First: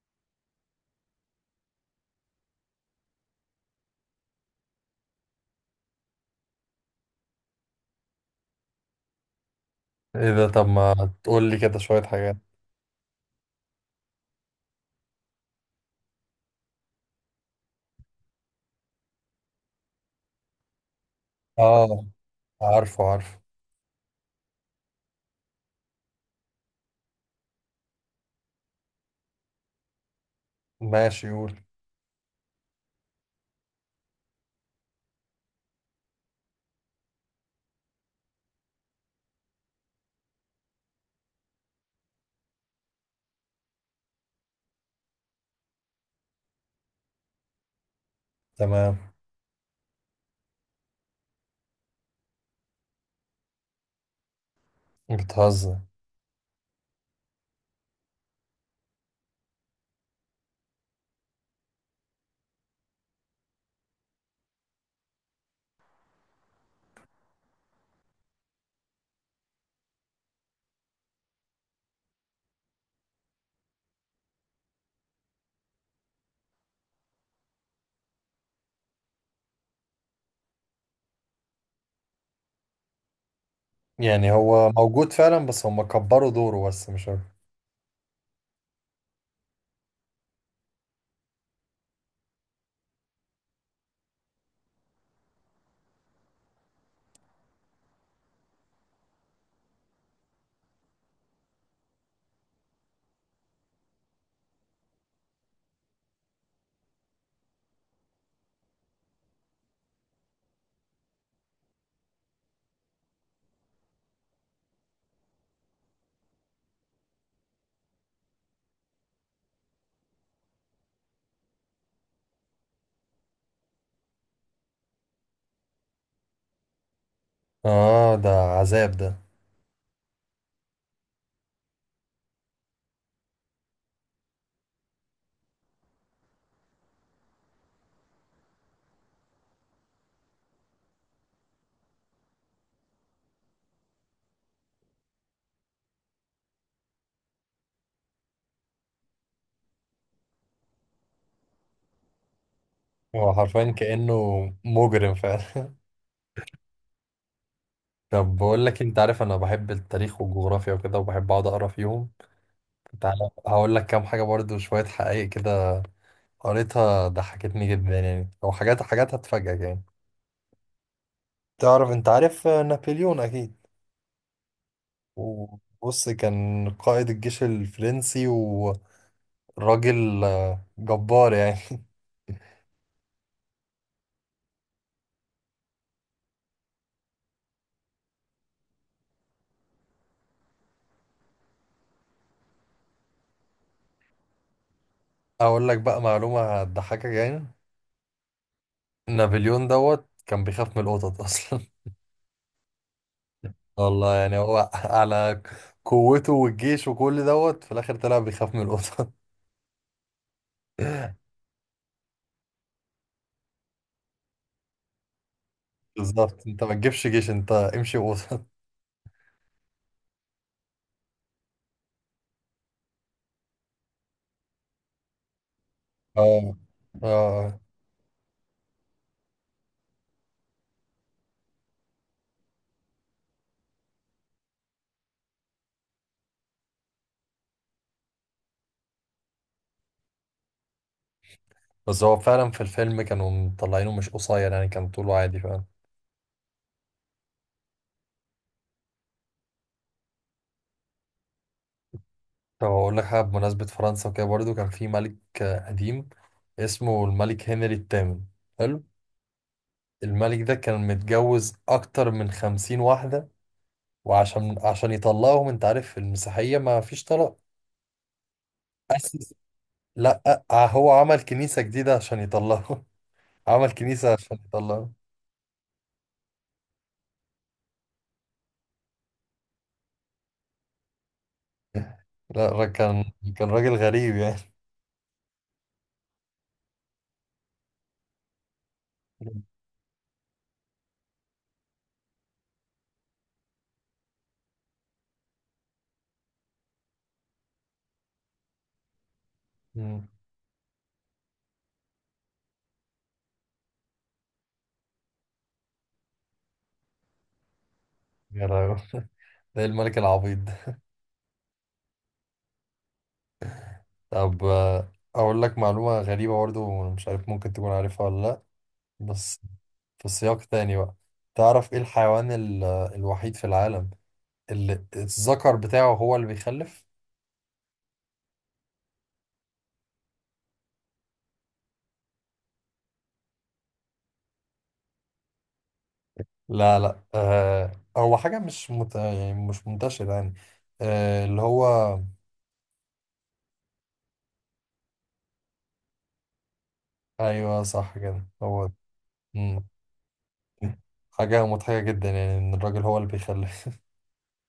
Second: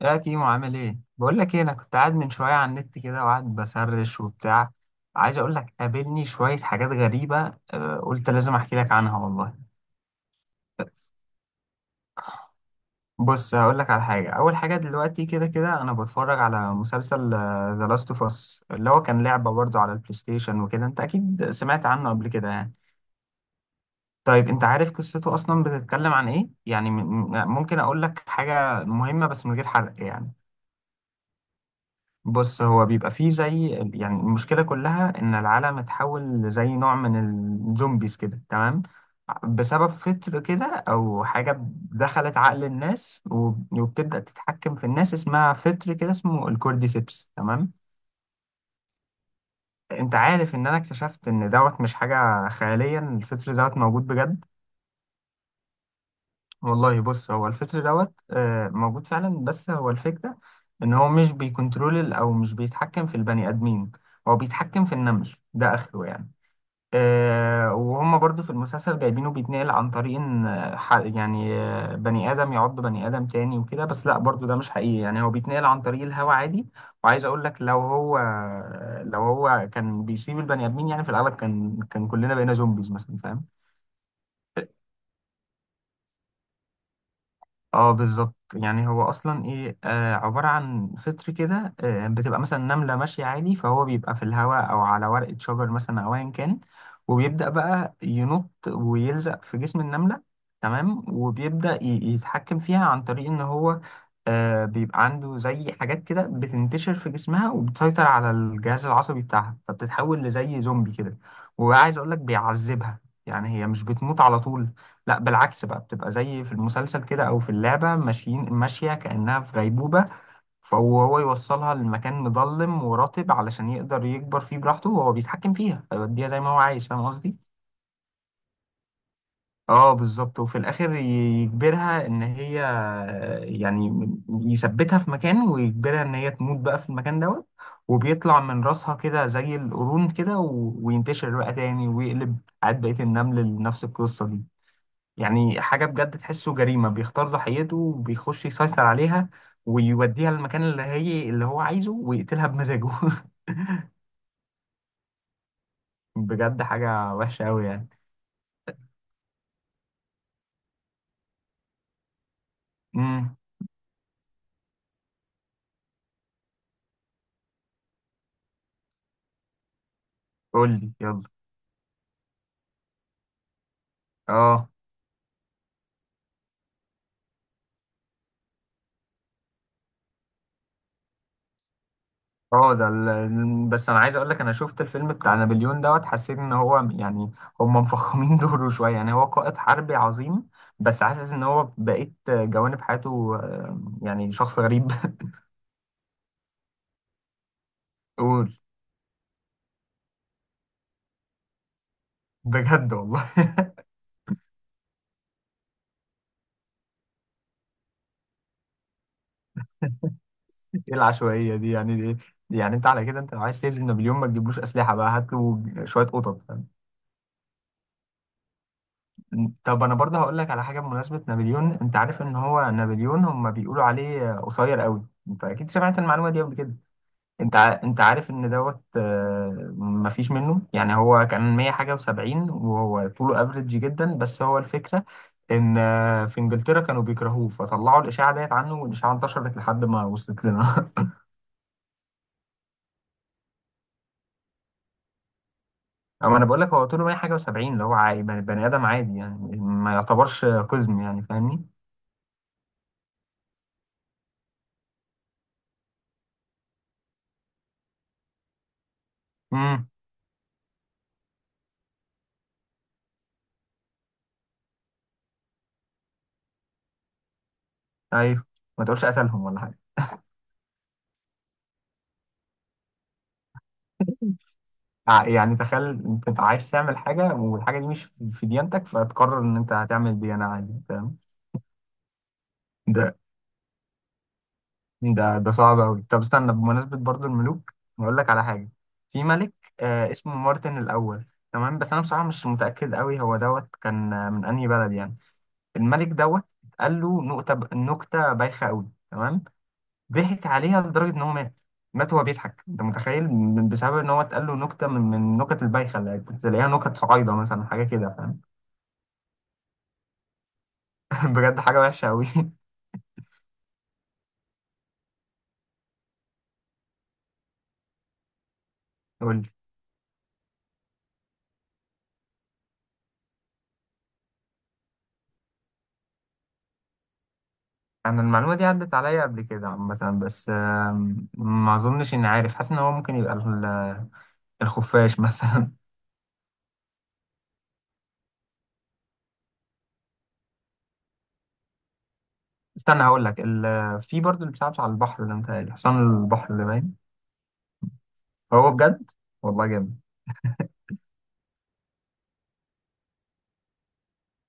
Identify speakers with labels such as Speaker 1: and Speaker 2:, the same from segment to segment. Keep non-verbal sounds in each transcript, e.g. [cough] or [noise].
Speaker 1: يا كيمو عامل ايه؟ بقول لك ايه، انا كنت قاعد من شويه على النت كده وقاعد بسرش وبتاع. عايز اقول لك قابلني شويه حاجات غريبه قلت لازم احكي لك عنها والله.
Speaker 2: ايه ده؟ طب ما تقول لي كده شوية حاجات.
Speaker 1: بص هقول لك على حاجه. اول حاجه دلوقتي كده انا بتفرج على مسلسل ذا لاست اوف اس، اللي هو كان لعبه برضه على البلاي ستيشن وكده. انت اكيد سمعت
Speaker 2: اه،
Speaker 1: عنه قبل كده يعني.
Speaker 2: عارفه عارفه.
Speaker 1: طيب انت عارف قصته اصلا بتتكلم عن ايه يعني؟ ممكن اقول لك حاجه مهمه بس من غير حرق يعني.
Speaker 2: ماشي قول.
Speaker 1: بص هو بيبقى فيه زي، يعني المشكلة كلها إن العالم اتحول لزي نوع من الزومبيز كده، تمام؟ بسبب فطر كده أو حاجة دخلت عقل الناس وبتبدأ تتحكم في الناس، اسمها فطر كده اسمه الكورديسيبس، تمام.
Speaker 2: تمام.
Speaker 1: أنت عارف إن أنا اكتشفت إن دوت مش حاجة خيالية، إن الفطر دوت موجود بجد
Speaker 2: بتهزر؟
Speaker 1: والله. بص هو الفطر دوت موجود فعلا، بس هو الفكرة ان هو مش بيكنترول او مش بيتحكم في البني ادمين، هو بيتحكم في النمل، ده اخره يعني. وهم برضو في المسلسل جايبينه بيتنقل عن طريق ان بني ادم يعض بني ادم تاني وكده، بس لا، برضو ده مش حقيقي، يعني هو بيتنقل عن طريق الهوا عادي. وعايز اقول لك، لو هو كان بيسيب البني ادمين، يعني في الاغلب كان كلنا بقينا زومبيز مثلا، فاهم؟
Speaker 2: يعني هو موجود فعلا بس هم كبروا دوره، بس مش عارف.
Speaker 1: اه بالظبط. يعني هو اصلا ايه، عباره عن فطر كده، بتبقى مثلا نمله ماشيه عادي، فهو بيبقى في الهواء او على ورقه شجر مثلا او ايا كان، وبيبدا بقى ينط ويلزق في جسم النمله، تمام. وبيبدا يتحكم فيها عن طريق ان هو بيبقى عنده زي حاجات كده بتنتشر في جسمها وبتسيطر على الجهاز العصبي بتاعها، فبتتحول لزي زومبي كده. وعايز اقول لك بيعذبها، يعني هي مش بتموت على طول، لا بالعكس بقى، بتبقى زي في المسلسل كده او في اللعبه ماشيه كانها في غيبوبه، فهو يوصلها لمكان مظلم ورطب علشان يقدر يكبر فيه براحته وهو بيتحكم فيها فيوديها زي ما هو عايز، فاهم قصدي؟
Speaker 2: اه، ده عذاب ده.
Speaker 1: اه بالظبط. وفي الاخر يجبرها ان هي، يعني يثبتها في مكان ويجبرها ان هي تموت بقى في المكان دوت، وبيطلع من راسها كده زي القرون كده وينتشر بقى تاني ويقلب عاد بقية النمل لنفس القصة دي. يعني حاجة بجد تحسه جريمة، بيختار ضحيته وبيخش يسيطر عليها ويوديها للمكان اللي هي اللي هو عايزه ويقتلها بمزاجه.
Speaker 2: هو حرفيا كأنه مجرم فعلا. [laughs]
Speaker 1: [laughs] بجد حاجة وحشة أوي يعني.
Speaker 2: طب بقول لك إيه، انت عارف انا بحب التاريخ والجغرافيا وكده وبحب اقعد اقرا فيهم. تعالى
Speaker 1: امم.
Speaker 2: هقول لك كام حاجة برضو، شوية حقائق كده قريتها ضحكتني جدا يعني، او حاجات هتفاجئك يعني.
Speaker 1: قول لي يلا.
Speaker 2: تعرف، انت عارف نابليون اكيد.
Speaker 1: اه.
Speaker 2: وبص، كان قائد الجيش الفرنسي وراجل جبار يعني. [laughs]
Speaker 1: اه ده بس انا عايز اقول لك، انا شفت الفيلم بتاع نابليون دوت، حسيت ان هو يعني هم مفخمين [laughs] دوره شويه. يعني هو قائد حربي عظيم، بس حاسس ان هو بقيت جوانب حياته يعني شخص غريب.
Speaker 2: اقول لك بقى معلومة هتضحكك يعني.
Speaker 1: [laughs] قول.
Speaker 2: نابليون دوت كان بيخاف من القطط اصلا.
Speaker 1: بجد والله؟
Speaker 2: [laughs] والله يعني هو على قوته والجيش وكل دوت، في الاخر طلع بيخاف من القطط. [laughs]
Speaker 1: ايه العشوائيه دي يعني؟ دي يعني انت على كده، انت لو عايز تهزم نابليون ما تجيبلوش اسلحه بقى، هات له شويه قطط،
Speaker 2: بالظبط، انت
Speaker 1: فاهم؟
Speaker 2: ما تجيبش جيش، انت امشي قطط.
Speaker 1: طب انا برضه هقول لك على حاجه بمناسبه نابليون. انت عارف ان هو نابليون هم بيقولوا عليه قصير قوي؟ انت اكيد سمعت
Speaker 2: [laughs] اه.
Speaker 1: المعلومه دي قبل كده.
Speaker 2: اه،
Speaker 1: انت عارف ان دوت مفيش منه. يعني هو كان 100 حاجه و70، وهو طوله افريج جدا. بس هو الفكره ان في انجلترا كانوا بيكرهوه، فطلعوا الاشاعه ديت عنه، والاشاعه انتشرت لحد ما وصلت لنا. [laughs]
Speaker 2: بس هو فعلا في الفيلم كانوا مطلعينه مش قصير، يعني كان طوله عادي.
Speaker 1: اما انا بقول لك هو طوله 100 حاجه و70، اللي هو عادي، بني ادم عادي، يعني ما يعتبرش قزم يعني، فاهمني؟
Speaker 2: طب أقول لك حاجة بمناسبة فرنسا وكده برضو. كان في ملك قديم اسمه الملك هنري الثامن. حلو.
Speaker 1: امم.
Speaker 2: الملك ده كان متجوز أكتر من 50 واحدة. وعشان يطلقهم، أنت عارف المسيحية ما فيش طلاق.
Speaker 1: ايوه. ما
Speaker 2: [laughs]
Speaker 1: تقولش
Speaker 2: أسس،
Speaker 1: قتلهم ولا حاجه.
Speaker 2: لأ هو عمل كنيسة جديدة عشان يطلقهم. [laughs] عمل كنيسة عشان
Speaker 1: [laughs]
Speaker 2: يطلقهم.
Speaker 1: يعني تخيل انت تبقى عايز تعمل حاجه، والحاجه دي مش في ديانتك، فتقرر ان انت هتعمل ديانه، عادي، فاهم؟
Speaker 2: [laughs] لا، كان،
Speaker 1: ده
Speaker 2: كان راجل غريب يعني.
Speaker 1: ده صعب قوي. طب استنى، بمناسبه برضو الملوك هقول لك على حاجه. في ملك
Speaker 2: [laughs]
Speaker 1: آه اسمه مارتن الاول، تمام؟ بس انا بصراحه مش متاكد قوي هو دوت كان من انهي بلد يعني. الملك دوت قال له نكته، نكته بايخه قوي، تمام؟
Speaker 2: مم.
Speaker 1: ضحك عليها لدرجة إن هو مات. مات وهو بيضحك، أنت متخيل بسبب إن هو اتقال له نكتة، من النكت البايخة اللي كنت تلاقيها، نكت صعايدة مثلا، حاجة كده، فاهم؟
Speaker 2: يا لهوي، ده إيه الملك العبيط ده؟
Speaker 1: [laughs] بجد حاجة وحشة أوي. [laughs]
Speaker 2: طب أقول لك معلومة غريبة برضو، مش عارف ممكن تكون عارفها ولا لأ،
Speaker 1: قول
Speaker 2: بس
Speaker 1: لي.
Speaker 2: في سياق تاني بقى. تعرف ايه الحيوان الوحيد في العالم اللي الذكر بتاعه هو اللي بيخلف؟
Speaker 1: أنا المعلومة دي عدت عليا قبل كده عامة، بس ما أظنش إني عارف. حاسس إن هو ممكن يبقى الخفاش مثلا.
Speaker 2: لا لا، آه، هو حاجة مش مت... يعني مش منتشرة يعني. آه اللي هو،
Speaker 1: [laughs] استنى هقول لك في برضه اللي بتلعبش على البحر ده، متهيألي حصان البحر اللي باين.
Speaker 2: ايوه صح كده هو.
Speaker 1: هو بجد؟
Speaker 2: مم.
Speaker 1: والله جامد.
Speaker 2: حاجة مضحكة جدا يعني ان الراجل هو اللي بيخلف.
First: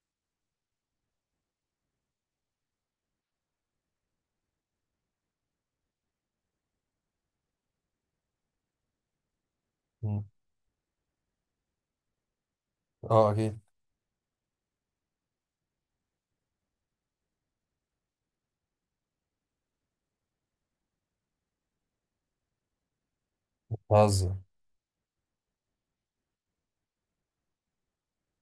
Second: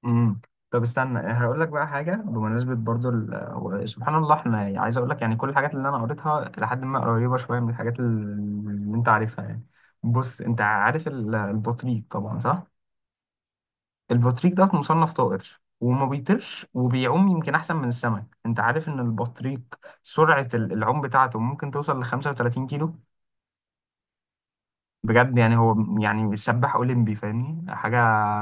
Speaker 1: امم. طب استنى هقول لك بقى حاجه بمناسبه برضو سبحان الله، احنا يعني، عايز اقول لك يعني كل الحاجات اللي انا قريتها لحد ما قريبه شويه من الحاجات اللي انت عارفها يعني.
Speaker 2: مم.
Speaker 1: بص انت عارف البطريق طبعا، صح؟
Speaker 2: اه اكيد.
Speaker 1: البطريق ده مصنف طائر، وما بيطيرش، وبيعوم يمكن احسن من السمك. انت عارف ان البطريق سرعه العوم بتاعته ممكن توصل ل 35 كيلو.
Speaker 2: بهزر؟
Speaker 1: بجد، يعني هو يعني سباح اولمبي، فاهمني؟ حاجه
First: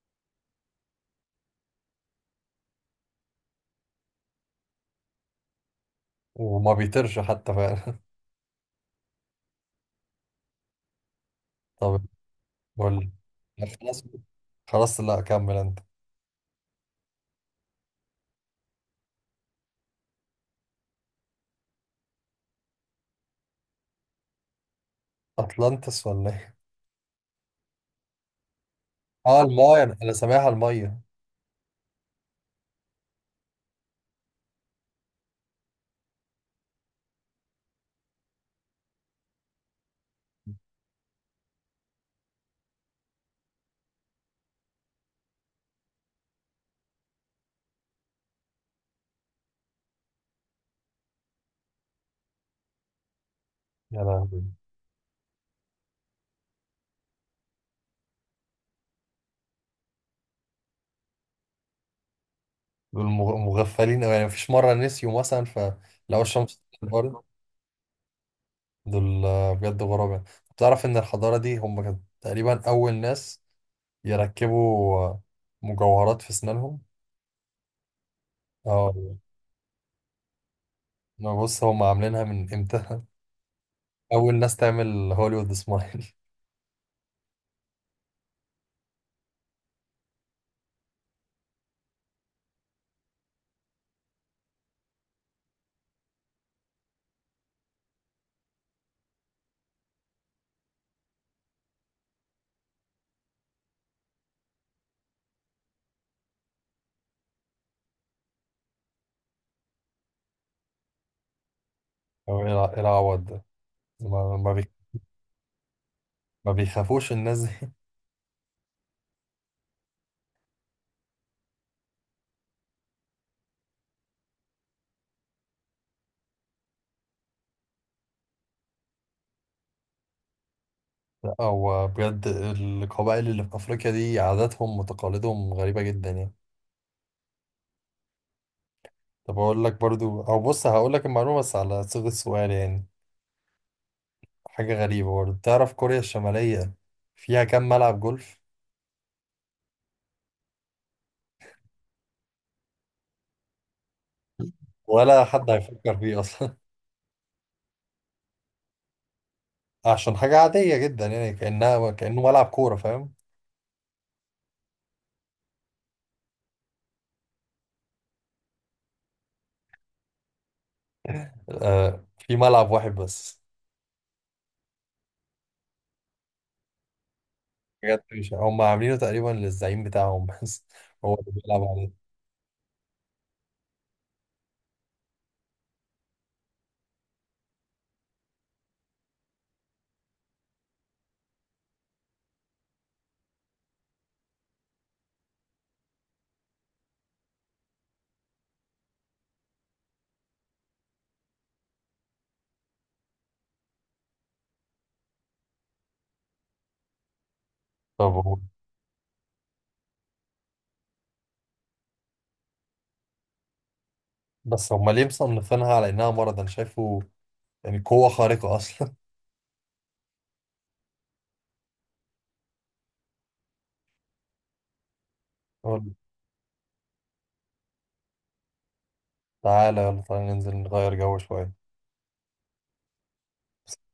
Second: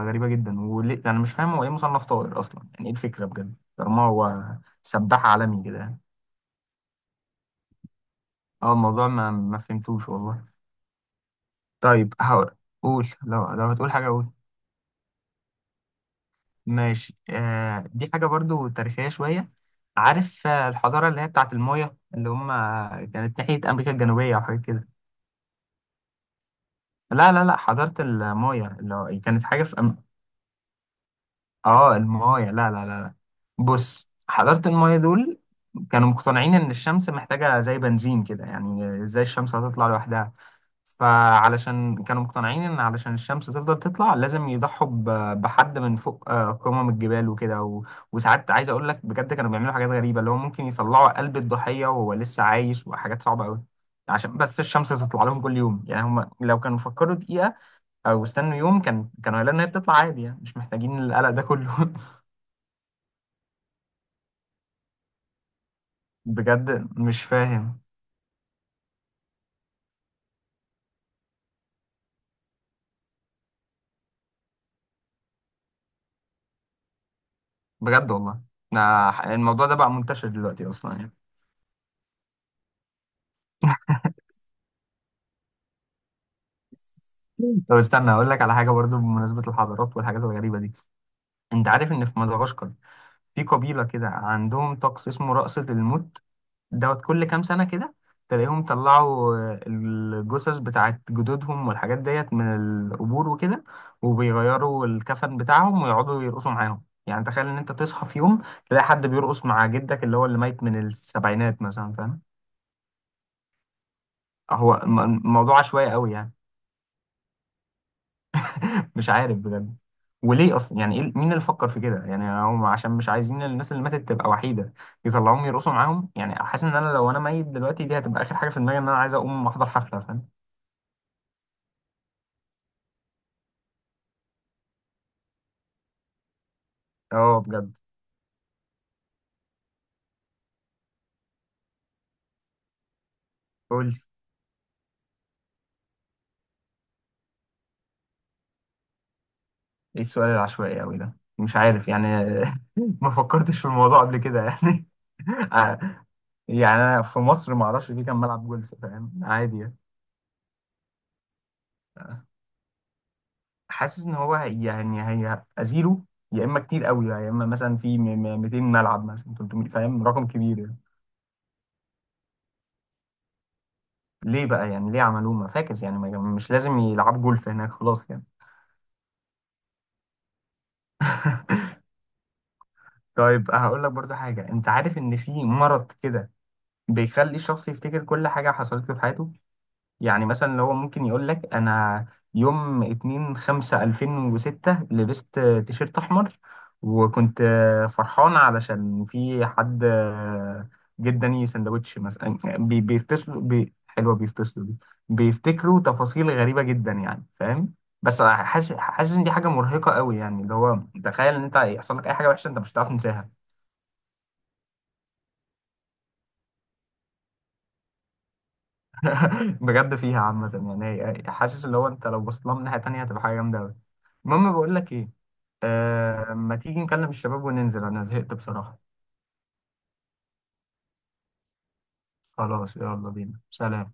Speaker 1: غريبه جدا، وليه انا مش فاهم هو ايه مصنف طائر اصلا يعني؟ ايه الفكره بجد طالما هو سباح عالمي كده؟
Speaker 2: وما بيطيرش حتى فعلا. [laughs]
Speaker 1: اه الموضوع ما فهمتوش والله.
Speaker 2: طب
Speaker 1: طيب هقول.
Speaker 2: قول
Speaker 1: قول،
Speaker 2: لي.
Speaker 1: لو لو هتقول
Speaker 2: خلاص
Speaker 1: حاجه قول.
Speaker 2: خلاص، لا كمل انت.
Speaker 1: ماشي. آه دي حاجه برضو تاريخيه شويه. عارف الحضاره اللي هي بتاعت المايا، اللي هم كانت ناحيه امريكا الجنوبيه او حاجه كده.
Speaker 2: اطلانتس ولا ايه؟
Speaker 1: لا حضاره المايا، اللي هو
Speaker 2: اه
Speaker 1: كانت حاجه في.
Speaker 2: المايه، أنا سامعها المايه.
Speaker 1: اه المايه لا. بص حضارة المايه دول كانوا مقتنعين ان الشمس محتاجة زي بنزين كده. يعني ازاي الشمس هتطلع لوحدها؟ فعلشان كانوا مقتنعين ان علشان الشمس تفضل تطلع لازم يضحوا بحد من فوق قمم الجبال وكده، وساعات عايز اقول لك بجد كانوا بيعملوا حاجات غريبة، اللي هو ممكن يطلعوا قلب الضحية وهو لسه عايش، وحاجات صعبة قوي،
Speaker 2: يا
Speaker 1: عشان
Speaker 2: لهوي.
Speaker 1: بس الشمس تطلع لهم كل يوم. يعني هم لو كانوا فكروا دقيقة او استنوا يوم كان كانوا هيلاقوا ان هي بتطلع عادي، يعني مش محتاجين القلق ده كله. [laughs]
Speaker 2: دول مغفلين أوي يعني، مفيش مرة نسيوا مثلا فلقوا الشمس
Speaker 1: بجد
Speaker 2: طلعت
Speaker 1: مش
Speaker 2: برضه؟
Speaker 1: فاهم.
Speaker 2: دول بجد غراب يعني. تعرف إن الحضارة دي هم كانوا تقريبا أول ناس يركبوا مجوهرات في أسنانهم؟
Speaker 1: بجد والله.
Speaker 2: اه.
Speaker 1: الموضوع ده بقى منتشر دلوقتي اصلا يعني.
Speaker 2: ما بص، هم عاملينها من إمتى. [laughs] أول ناس تعمل هوليوود سمايل. [laughs]
Speaker 1: طب استنى اقول لك على حاجه برضو بمناسبه الحضارات والحاجات الغريبه دي. انت عارف ان في مدغشقر في قبيله كده عندهم طقس اسمه رقصه الموت؟ دوت كل كام سنه كده تلاقيهم طلعوا الجثث بتاعت جدودهم والحاجات ديت من القبور وكده، وبيغيروا الكفن بتاعهم ويقعدوا يرقصوا معاهم. يعني تخيل ان انت تصحى في يوم تلاقي حد بيرقص مع جدك اللي هو اللي ميت من السبعينات مثلا، فاهم؟
Speaker 2: أو إيه إيه العوض ده؟ ما ما بي-
Speaker 1: هو الموضوع عشوائي قوي يعني.
Speaker 2: ما بيخافوش الناس دي؟
Speaker 1: [laughs] مش عارف بجد. وليه اصلا يعني؟ إيه مين اللي فكر في كده يعني؟ هم عشان مش عايزين الناس اللي ماتت تبقى وحيده يطلعوهم يرقصوا معاهم يعني. حاسس ان انا لو انا ميت دلوقتي دي هتبقى اخر حاجه في دماغي ان انا عايز اقوم احضر حفله، فاهم؟
Speaker 2: [laughs] أو بجد القبائل اللي في أفريقيا دي عاداتهم وتقاليدهم غريبة جدا يعني.
Speaker 1: اه بجد.
Speaker 2: طب اقول لك برضو، او بص هقول لك المعلومه بس على صيغه سؤال يعني.
Speaker 1: قول لي.
Speaker 2: حاجه غريبه برضو، تعرف كوريا الشماليه فيها كام ملعب جولف؟
Speaker 1: ايه السؤال العشوائي قوي ده؟ مش عارف يعني. [laughs] ما فكرتش في الموضوع قبل كده يعني.
Speaker 2: ولا حد هيفكر فيه
Speaker 1: [laughs]
Speaker 2: اصلا.
Speaker 1: يعني انا في مصر ما اعرفش في كام ملعب جولف، فاهم؟ عادي يعني.
Speaker 2: [laughs] عشان حاجه عاديه جدا يعني، كانه ملعب كوره فاهم.
Speaker 1: حاسس ان هو يعني هيبقى زيرو، يا اما كتير قوي بقى، يا اما مثلا في 200 ملعب مثلا، 300، فاهم؟ رقم كبير يعني.
Speaker 2: آه في ملعب واحد بس.
Speaker 1: ليه بقى يعني؟ ليه عملوه؟ ما فاكس يعني، مش لازم يلعب جولف هناك
Speaker 2: بجد؟
Speaker 1: خلاص يعني.
Speaker 2: مش هم عاملينه تقريبا للزعيم بتاعهم بس، [laughs] هو اللي بيلعب
Speaker 1: [laughs]
Speaker 2: عليه.
Speaker 1: طيب هقول لك برضو حاجه. انت عارف ان في مرض كده بيخلي الشخص يفتكر كل حاجه حصلت له في حياته؟ يعني مثلا اللي هو ممكن يقول لك انا يوم 2 5 2006 لبست تيشيرت احمر، وكنت فرحان علشان في حد جه اداني سندوتش مثلا يعني. بيفتصلوا بي حلوه بيفتصلوا دي، بيفتكروا تفاصيل غريبه جدا يعني، فاهم؟
Speaker 2: طب
Speaker 1: بس
Speaker 2: هو،
Speaker 1: حاسس، حاسس ان دي حاجه مرهقه قوي يعني، اللي هو تخيل ان انت يحصل لك اي حاجه وحشه انت مش هتعرف تنساها.
Speaker 2: بس هم ليه مصنفينها على انها مرض؟ انا شايفه يعني قوه خارقه اصلا. [laughs]
Speaker 1: [laughs] بجد فيها عامة. يعني حاسس اللي هو انت لو بصيت لها من ناحية تانية هتبقى حاجة جامدة أوي. المهم بقول لك ايه،
Speaker 2: قول.
Speaker 1: آه ما تيجي نكلم الشباب وننزل، انا زهقت بصراحة.
Speaker 2: تعالى يلا، تعالى ننزل نغير جو شويه.
Speaker 1: خلاص يلا بينا، سلام.